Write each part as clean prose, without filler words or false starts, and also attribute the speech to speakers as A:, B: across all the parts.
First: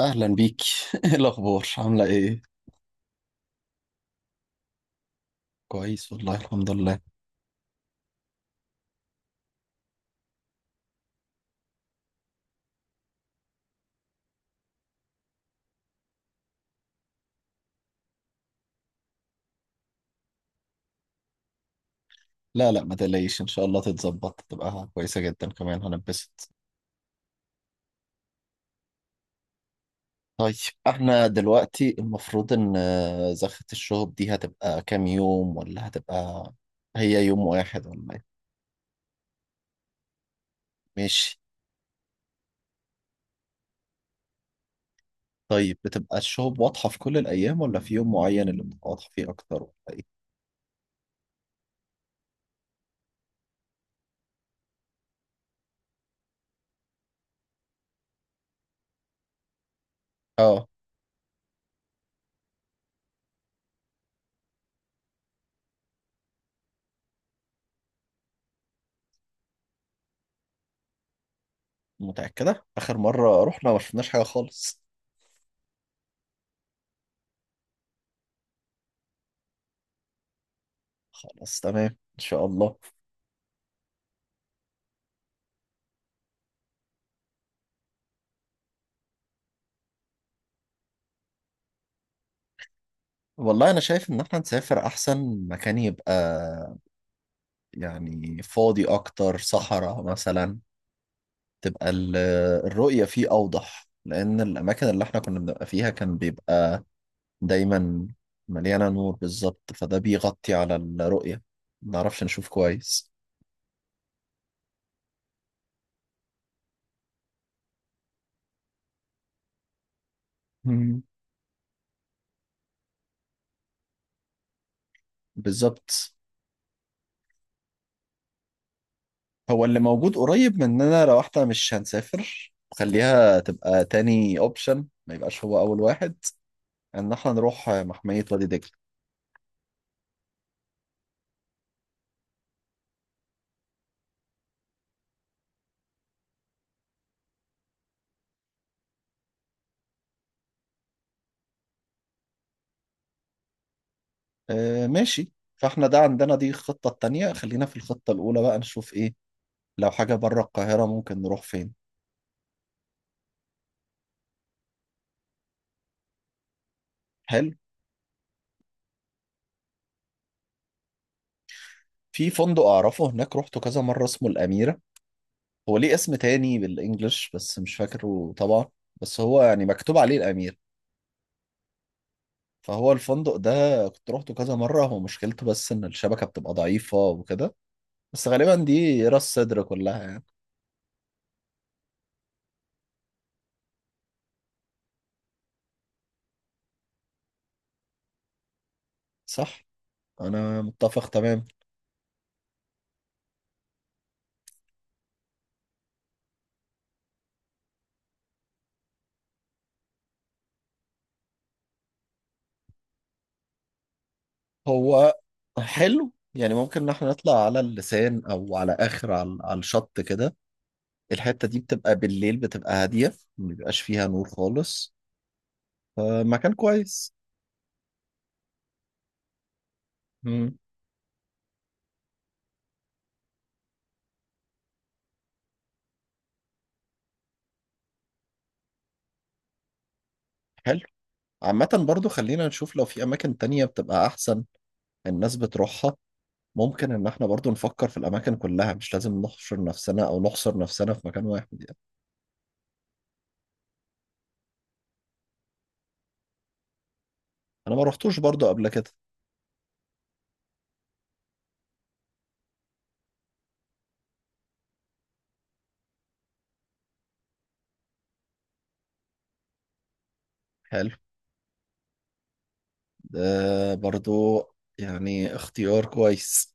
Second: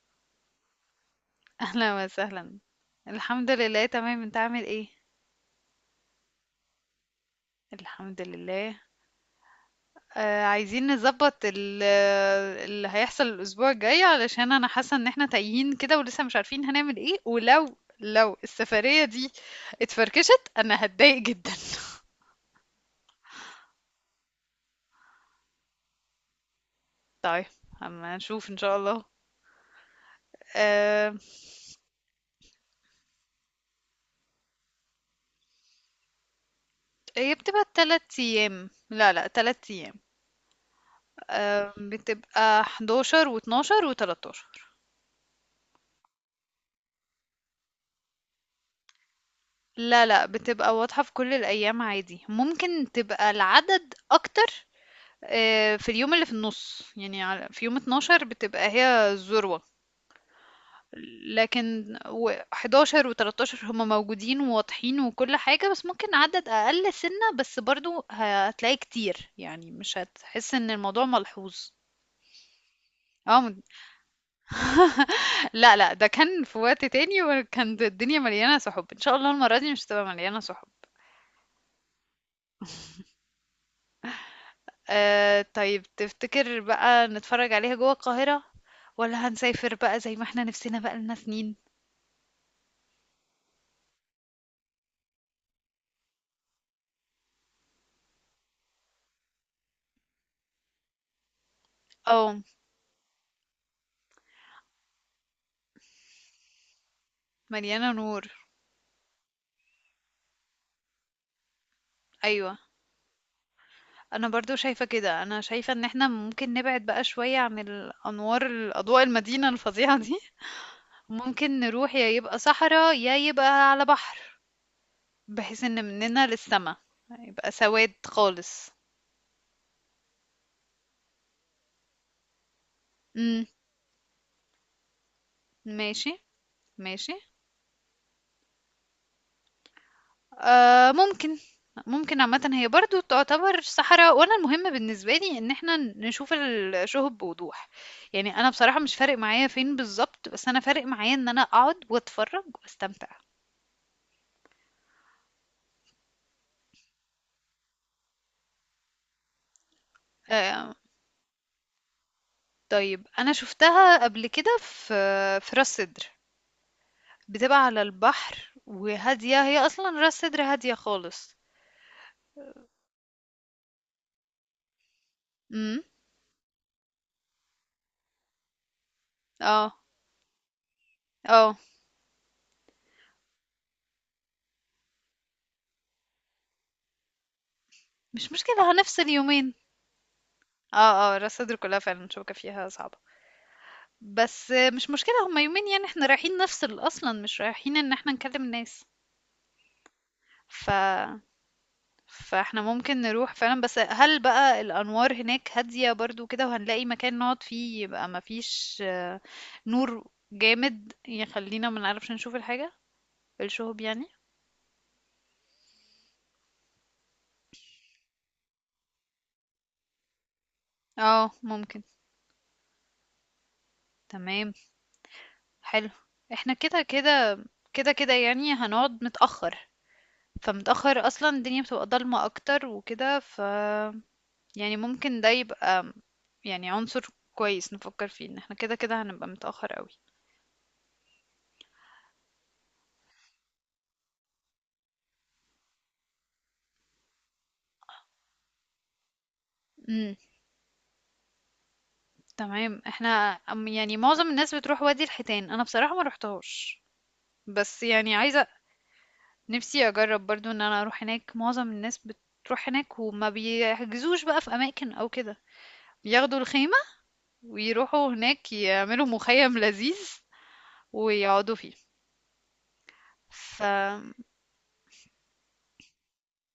A: اهلا بيك. ايه الاخبار، عامله
B: اهلا
A: ايه؟
B: وسهلا. الحمد لله تمام، انت عامل ايه؟
A: كويس والله، الحمد لله.
B: الحمد لله. عايزين نظبط اللي هيحصل الاسبوع الجاي، علشان انا حاسه ان احنا تايهين كده ولسه مش عارفين هنعمل ايه، ولو لو السفريه دي اتفركشت انا هتضايق جدا.
A: لا لا، ما تقلقيش، ان شاء الله تتظبط تبقى كويسه جدا، كمان هنبسط.
B: طيب، اما نشوف ان شاء الله.
A: طيب،
B: آه،
A: احنا دلوقتي المفروض ان زخة الشهب دي هتبقى كام يوم؟ ولا هتبقى هي
B: هي
A: يوم
B: بتبقى
A: واحد ولا
B: تلات
A: ايه؟
B: ايام، لا لا، تلات ايام.
A: ماشي.
B: آه، بتبقى 11 و12 و13.
A: طيب بتبقى الشهب واضحه في كل الايام ولا في يوم معين اللي بتبقى واضحه فيه اكتر ولا
B: لا،
A: ايه؟
B: لأ، بتبقى واضحة في كل الأيام عادي، ممكن تبقى العدد أكتر في اليوم اللي في النُص، يعني على في يوم 12 بتبقى هي الذروة،
A: اه.
B: لكن و11 و13 هُم موجودين وواضحين وكل حاجة، بس ممكن عدد أقل سِنّة، بس برضه هتلاقيه كتير، يعني مش هتحس إن الموضوع ملحوظ.
A: متاكده، اخر
B: آه،
A: مره
B: م
A: رحنا ما شفناش حاجه خالص.
B: لأ، لأ، ده كان في وقت تاني وكانت الدنيا مليانة سُحُب، إن شاء الله المرّة دي مش هتبقى مليانة سُحُب.
A: خلاص تمام، ان شاء الله.
B: آه، طيب تفتكر بقى نتفرج عليها جوه القاهرة ولا هنسافر بقى زي ما احنا نفسنا بقى لنا سنين؟
A: والله انا شايف ان احنا نسافر، احسن مكان يبقى يعني فاضي اكتر، صحراء مثلا. تبقى ال-
B: اه،
A: الرؤية فيه اوضح، لان الاماكن اللي احنا كنا بنبقى فيها كان بيبقى
B: مليانة
A: دايما
B: نور.
A: مليانة نور. بالظبط، فده بيغطي على الرؤية، ما نعرفش نشوف
B: ايوه،
A: كويس.
B: انا برضو شايفة كده، انا شايفة ان احنا ممكن نبعد بقى شوية عن الانوار، الاضواء المدينة الفظيعة دي.
A: مم.
B: ممكن نروح، يا يبقى صحراء يا يبقى على بحر، بحيث ان
A: بالظبط.
B: مننا للسما يبقى سواد خالص.
A: هو اللي موجود قريب مننا، لو احنا مش هنسافر خليها
B: امم.
A: تبقى تاني اوبشن، ما يبقاش هو اول
B: ماشي.
A: واحد، ان
B: ماشي.
A: احنا نروح محمية وادي دجلة.
B: آه، ممكن عامة هي برضو تعتبر صحراء، وانا المهم بالنسبة لي ان احنا نشوف الشهب بوضوح، يعني انا بصراحة مش فارق معايا فين بالظبط، بس انا فارق معايا ان انا اقعد واتفرج واستمتع.
A: آه ماشي. فاحنا ده عندنا دي الخطة التانية، خلينا في الخطة الأولى بقى نشوف إيه. لو حاجة بره
B: آه،
A: القاهرة ممكن نروح فين؟
B: طيب انا شفتها قبل كده في راس سدر،
A: حلو.
B: بتبقى على البحر وهادية، هي اصلا راس سدر هادية خالص.
A: في فندق أعرفه هناك، روحته كذا مرة، اسمه الأميرة. هو
B: امم.
A: ليه اسم تاني بالإنجلش بس مش فاكره طبعا، بس هو يعني
B: اه.
A: مكتوب عليه الأمير.
B: اه،
A: فهو الفندق ده كنت روحته كذا مرة، هو مشكلته بس إن الشبكة بتبقى ضعيفة وكده، بس
B: مش
A: غالبا
B: مشكلة،
A: دي
B: هنفصل
A: راس
B: يومين.
A: صدر كلها يعني.
B: اه، اه، راس سدر كلها فعلا شوكة فيها صعبة، بس مش مشكلة، هما يومين يعني، احنا رايحين نفصل اصلا، مش رايحين ان احنا نكلم الناس.
A: صح، أنا
B: ف
A: متفق تمام.
B: فاحنا ممكن نروح فعلا، بس هل بقى الانوار هناك هادية برضو كده وهنلاقي مكان نقعد فيه يبقى مفيش نور جامد يخلينا ما نعرفش نشوف الحاجة، الشهب يعني.
A: هو حلو يعني، ممكن ان احنا نطلع على اللسان، او على اخر، على الشط كده.
B: اه،
A: الحتة دي
B: ممكن.
A: بتبقى بالليل، بتبقى هادية، ما بيبقاش فيها نور
B: تمام.
A: خالص،
B: حلو.
A: فمكان
B: احنا كده
A: كويس.
B: كده كده كده يعني هنقعد متأخر،
A: مم.
B: فمتأخر اصلا الدنيا بتبقى ضلمة اكتر وكده، يعني ممكن ده يبقى يعني عنصر كويس نفكر فيه، ان احنا كده كده هنبقى متأخر قوي.
A: حلو. عامة برضو خلينا نشوف لو في اماكن تانية بتبقى احسن، الناس بتروحها. ممكن ان احنا برضو نفكر في الاماكن كلها، مش لازم نحشر نفسنا
B: امم.
A: او نحصر نفسنا في مكان واحد يعني.
B: تمام. احنا يعني معظم الناس بتروح وادي الحيتان، انا بصراحة ما روحتهاش،
A: انا ما
B: بس يعني
A: روحتوش
B: عايزة،
A: برضو قبل كده.
B: نفسي اجرب برضو ان انا اروح هناك. معظم الناس بتروح هناك وما بيحجزوش بقى في اماكن او كده، ياخدوا الخيمة ويروحوا هناك يعملوا مخيم لذيذ
A: حلو.
B: ويقعدوا فيه. ف
A: ده برضو يعني اختيار كويس.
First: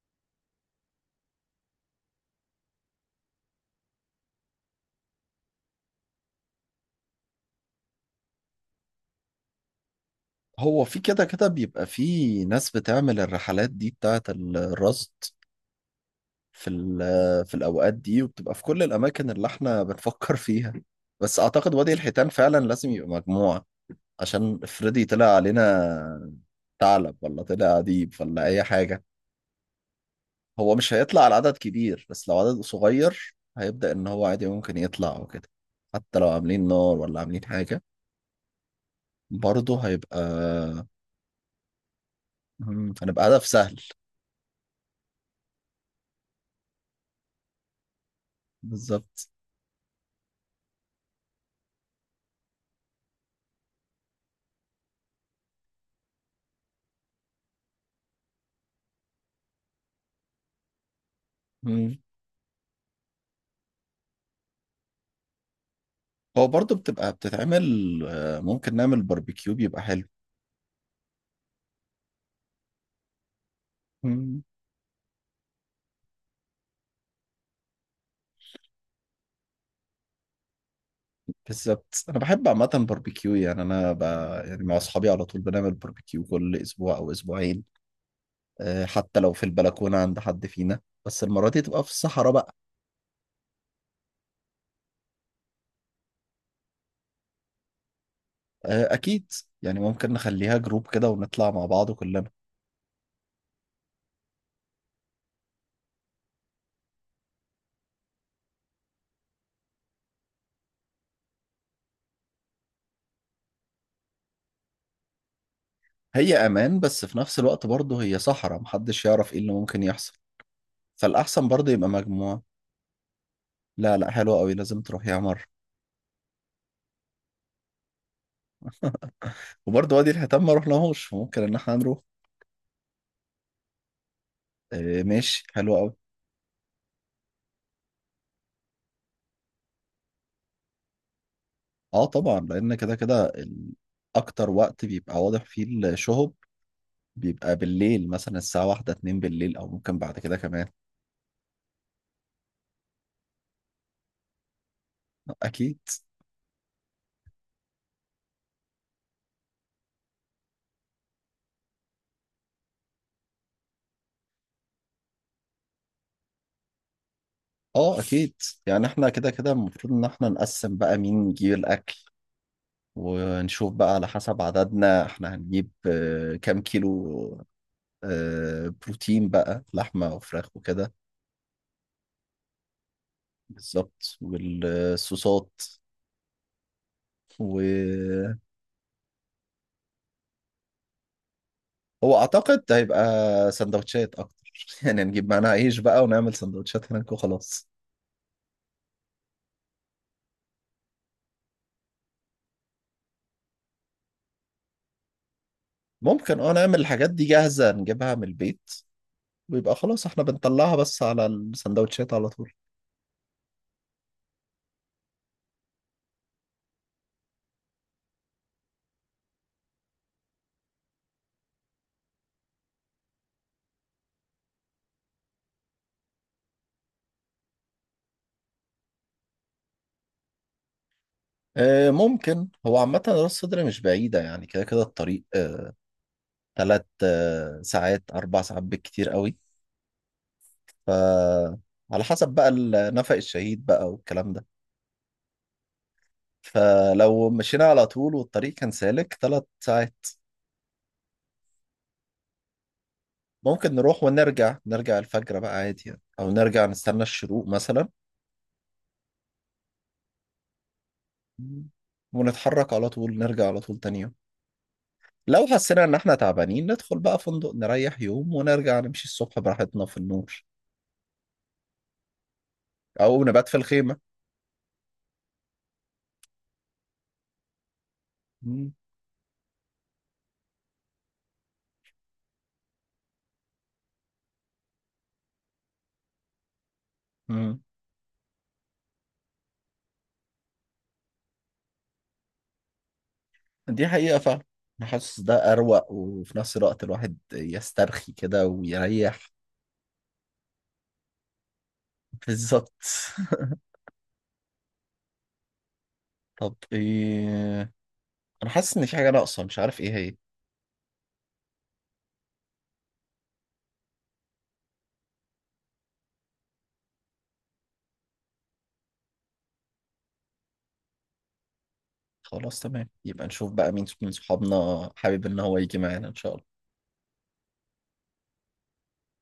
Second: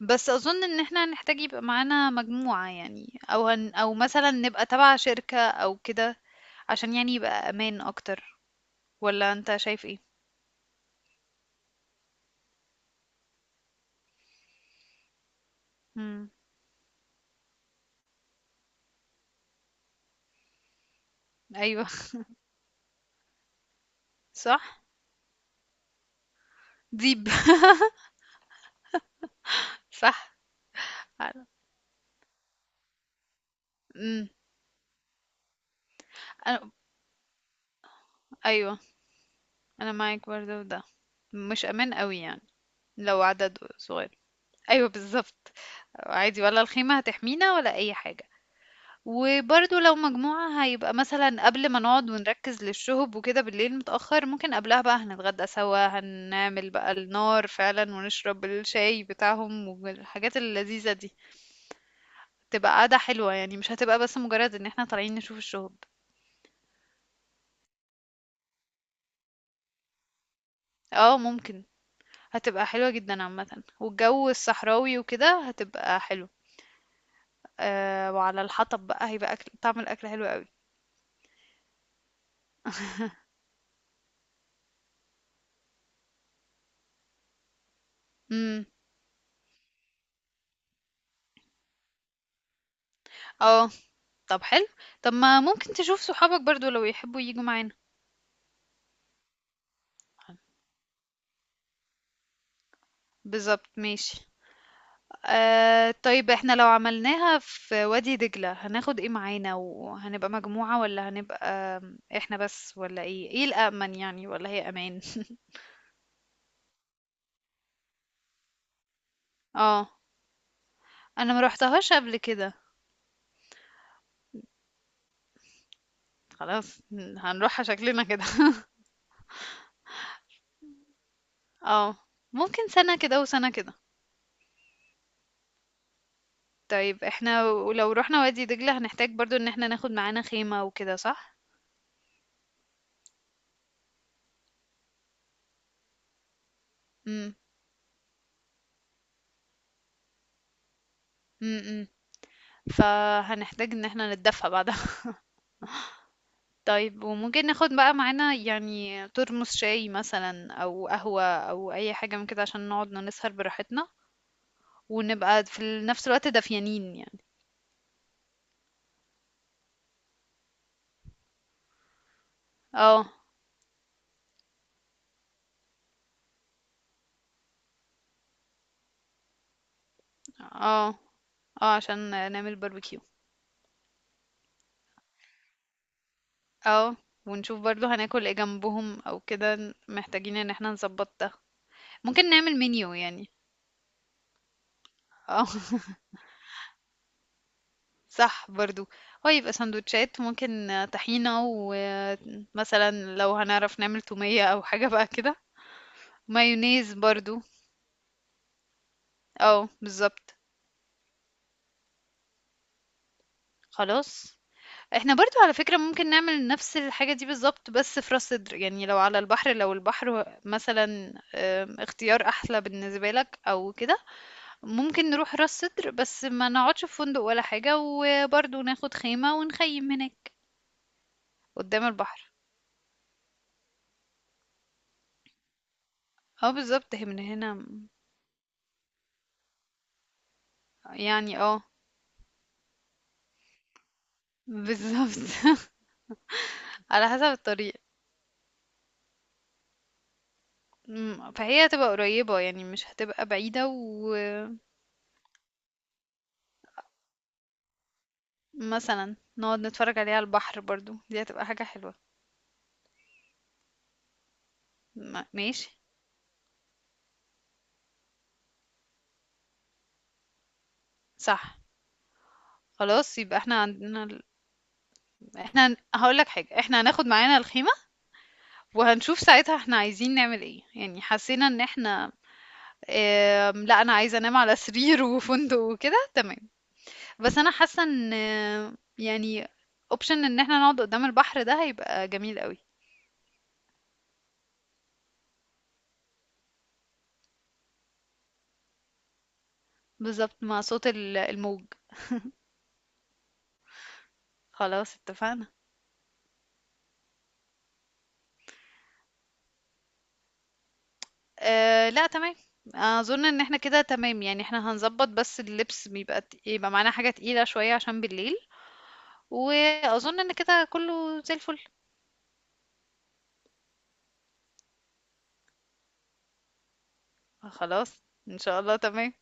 B: بس اظن ان احنا هنحتاج يبقى معانا مجموعة يعني، او هن او مثلا نبقى تبع شركة او كده، عشان يعني يبقى امان اكتر. ولا انت شايف ايه؟
A: هو في كده كده بيبقى في ناس بتعمل الرحلات دي بتاعت الرصد
B: امم.
A: في الأوقات دي، وبتبقى في كل الأماكن اللي احنا بنفكر فيها، بس أعتقد
B: ايوه.
A: وادي الحيتان فعلا لازم يبقى مجموعة، عشان
B: صح.
A: افرضي طلع علينا ثعلب،
B: ديب.
A: ولا طلع عديب، ولا أي حاجة.
B: صح.
A: هو مش هيطلع على عدد كبير، بس لو عدد صغير هيبدأ إن هو
B: امم.
A: عادي ممكن يطلع وكده، حتى لو عاملين
B: أنا...
A: نار ولا عاملين حاجة
B: ايوه،
A: برضه
B: انا
A: هيبقى
B: معاك برضه في ده، مش امان قوي يعني، لو
A: هنبقى هدف
B: عدد
A: سهل.
B: صغير. ايوه بالظبط، عادي ولا الخيمة هتحمينا ولا اي حاجة.
A: بالظبط.
B: وبرضه لو مجموعة هيبقى مثلًا قبل ما نقعد ونركّز للشُّهب وكده بالليل متأخّر، ممكن قبلها بقى هنتغدّى سوا، هنعمل بقى النار فعلًا ونشرب الشاي بتاعهم والحاجات اللذيذة دي،
A: مم.
B: تبقى قعدة حلوة يعني، مش هتبقى بس مجرّد إن إحنا طالعين نشوف الشُّهب.
A: هو برضه بتبقى بتتعمل. ممكن نعمل باربيكيو، بيبقى حلو.
B: آه ممكن، هتبقى حلوة جدًا عامةً، والجو
A: مم.
B: الصحراوي وكده هتبقى حلو. وعلى الحطب بقى هيبقى أكل، طعم الأكل حلو أوي.
A: بالظبط، انا بحب عامه باربيكيو، يعني انا. يعني مع اصحابي على طول بنعمل باربيكيو كل اسبوع او اسبوعين.
B: إمم.
A: حتى لو في البلكونه عند حد فينا، بس المره دي تبقى في الصحراء بقى.
B: آه. طب حلو، طب ما ممكن تشوف صحابك برضه لو يحبّوا ييجوا معانا.
A: اكيد. يعني ممكن نخليها جروب كده ونطلع مع بعض كلنا.
B: بالضبط، ماشي. آه، طيب احنا لو عملناها في وادي دجلة هناخد ايه معانا، وهنبقى مجموعة ولا هنبقى احنا بس، ولا ايه، ايه الأأمن يعني، ولا هي أمان؟
A: هي امان، بس في نفس الوقت برضه هي صحراء، محدش يعرف ايه اللي ممكن
B: اه،
A: يحصل،
B: انا ما
A: فالاحسن برضه يبقى
B: روحتهاش قبل
A: مجموعه.
B: كده.
A: لا لا، حلوه قوي، لازم تروح يا مره.
B: خلاص، هنروحها شكلنا كده.
A: وبرضه وادي الحيتان ما رحناهوش، ممكن ان احنا
B: اه
A: نروح.
B: ممكن، سنة كده وسنة كده.
A: ماشي، حلو قوي.
B: طيب، احنا ولو رحنا وادي دجلة هنحتاج برضو ان احنا ناخد معانا خيمة وكده، صح؟
A: اه طبعا، لان كده كده اكتر وقت بيبقى واضح فيه الشهب
B: امم.
A: بيبقى بالليل، مثلا الساعة واحدة اتنين بالليل، او ممكن بعد كده كمان.
B: امم. فهنحتاج ان احنا نتدفى بعد.
A: اكيد.
B: طيب، وممكن ناخد بقى معانا يعني ترمس شاي مثلا او قهوة او اي حاجة من كده، عشان نقعد نسهر براحتنا، ونبقى في نفس الوقت دافيانين يعني.
A: اه اكيد. يعني احنا كده كده المفروض ان احنا نقسم بقى مين يجيب الاكل،
B: اه.
A: ونشوف بقى على حسب عددنا احنا هنجيب كام كيلو بروتين بقى، لحمة وفراخ
B: اه،
A: وكده.
B: اه عشان نعمل باربيكيو.
A: بالظبط، والصوصات.
B: اه، ونشوف برضو هناكل ايه جنبهم او كده، محتاجين ان احنا نظبط ده،
A: هو
B: ممكن نعمل
A: اعتقد
B: منيو
A: هيبقى
B: يعني.
A: سندوتشات اكتر، يعني نجيب
B: اه.
A: معانا عيش بقى ونعمل سندوتشات هناك وخلاص.
B: صح برضو، هو يبقى سندوتشات ممكن، طحينة، ومثلا لو هنعرف نعمل تومية او حاجة بقى كده،
A: ممكن، اه، نعمل
B: مايونيز
A: الحاجات دي
B: برضو.
A: جاهزة نجيبها من البيت،
B: اه
A: ويبقى خلاص احنا
B: بالظبط.
A: بنطلعها بس على السندوتشات على طول.
B: خلاص، إحنا برضه على فكرة ممكن نعمل نفس الحاجة دي بالضبط بس في راس سدر، يعني لو على البحر، لو البحر مثلًا، اختيار أحلى بالنسبة لك أو كده، ممكن نروح راس سدر بس ما نقعدش في فندق ولا حاجة، وبرضه ناخد خيمة ونخيم هناك قدام البحر.
A: ممكن. هو عامة راس صدر مش بعيدة يعني، كده كده الطريق
B: آه
A: تلات
B: بالضبط، هي من هنا
A: ساعات، أربع ساعات بالكتير قوي.
B: يعني
A: ف على حسب بقى ال- نفق الشهيد بقى والكلام ده،
B: بالضبط. على حسب
A: فلو مشينا
B: الطريق.
A: على طول والطريق كان سالك تلات ساعات.
B: إمم، فهي هتبقى قريبة يعني مش هتبقى بعيدة،
A: ممكن نروح ونرجع، نرجع الفجر بقى عادي يعني، او نرجع نستنى الشروق مثلا،
B: ومثلًا نقعد نتفرج عليها على البحر برضه، دي هتبقى حاجة حلوة.
A: ونتحرك على طول، نرجع على طول تاني يوم. لو
B: ماشي.
A: حسينا ان احنا تعبانين، ندخل بقى فندق نريح يوم ونرجع نمشي الصبح براحتنا في النور،
B: صح. خلاص،
A: او
B: يبقى
A: نبات في
B: احنا
A: الخيمة.
B: عندنا احنا هقولك حاجة، احنا هناخد معانا الخيمة
A: مم.
B: وهنشوف ساعتها احنا عايزين نعمل ايه، يعني حسينا ان احنا لا، انا عايزة انام على سرير وفندق وكده تمام، بس انا
A: مم.
B: حاسة ان يعني اوبشن ان احنا نقعد قدام البحر ده هيبقى جميل قوي.
A: دي حقيقة فعلا. انا حاسس ده اروق، وفي نفس الوقت الواحد يسترخي كده ويريح.
B: بالظبط، مع صوت الموج.
A: بالظبط.
B: خلاص اتفقنا.
A: طب ايه، انا حاسس ان في حاجة ناقصة مش عارف ايه.
B: اه لا، تمام. اظن ان احنا كده تمام يعني، احنا هنظبط، بس اللبس بيبقى يبقى معانا حاجة تقيلة شوية عشان بالليل، واظن ان كده كله زي الفل.
A: خلاص تمام، يبقى نشوف بقى مين من صحابنا حابب ان هو يجي معانا ان شاء الله.
B: خلاص ان شاء الله تمام.